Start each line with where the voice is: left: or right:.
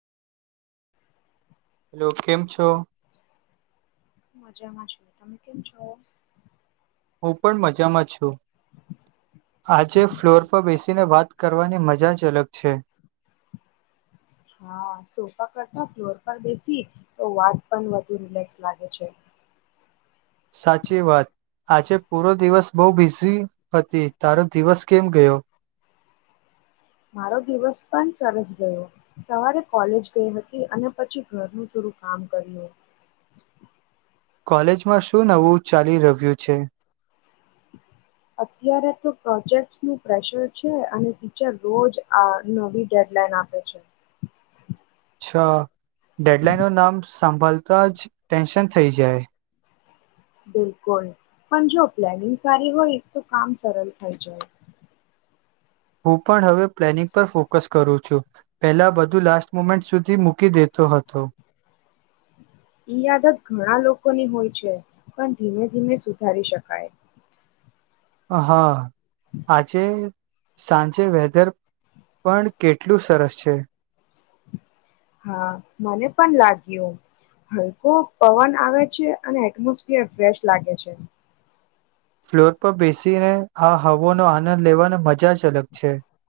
right: Hello કેમ છો?
left: મજામાં છું તમે કેમ છો?
right: હું પણ મજામાં છું આજે ફ્લોર પર બેસીને વાત કરવાની મજા જ અલગ છે.
left: હા સોફા કરતા ફ્લોર પર બેસી તો વાત પણ વધુ રિલેક્સ લાગે છે.
right: સાચી વાત આજે પૂરો દિવસ બહુ બિઝી હતિ તારો દિવસ કેમ ગયો?
left: મારો દિવસ પણ સરસ ગયો સવારે કોલેજ ગઈ હતી અને પછી ઘરનું થોડું કામ કર્યું.
right: કોલેજમાં શું નવું ચાલી રહ્યું છે.
left: અત્યારે તો પ્રોજેક્ટ્સનું પ્રેશર છે અને ટીચર રોજ આ નવી ડેડલાઇન આપે છે.
right: અચ્છા ડેડલાઈન નામ સાંભળતા જ ટેન્શન થઈ જાય છે.
left: બિલકુલ પણ જો પ્લાનિંગ સારી હોય તો કામ સરળ થઈ જાય.
right: હું પણ હવે પ્લાનિંગ પર ફોકસ કરું છું પહેલા બધું લાસ્ટ મોમેન્ટ સુધી મૂકી દેતો હતો.
left: ઈ આદત ઘણા લોકોની હોય છે પણ ધીમે ધીમે સુધારી શકાય.
right: હા આજે. સાંજે વેધર પણ કેટલું સરસ છે.
left: હા મને પણ લાગ્યું હલકો પવન આવે છે અને એટમોસફિયર ફ્રેશ લાગે છે.
right: ફ્લોર પર બેસીને આ હવા નો આનંદ લેવાની મજા જ અલગ છે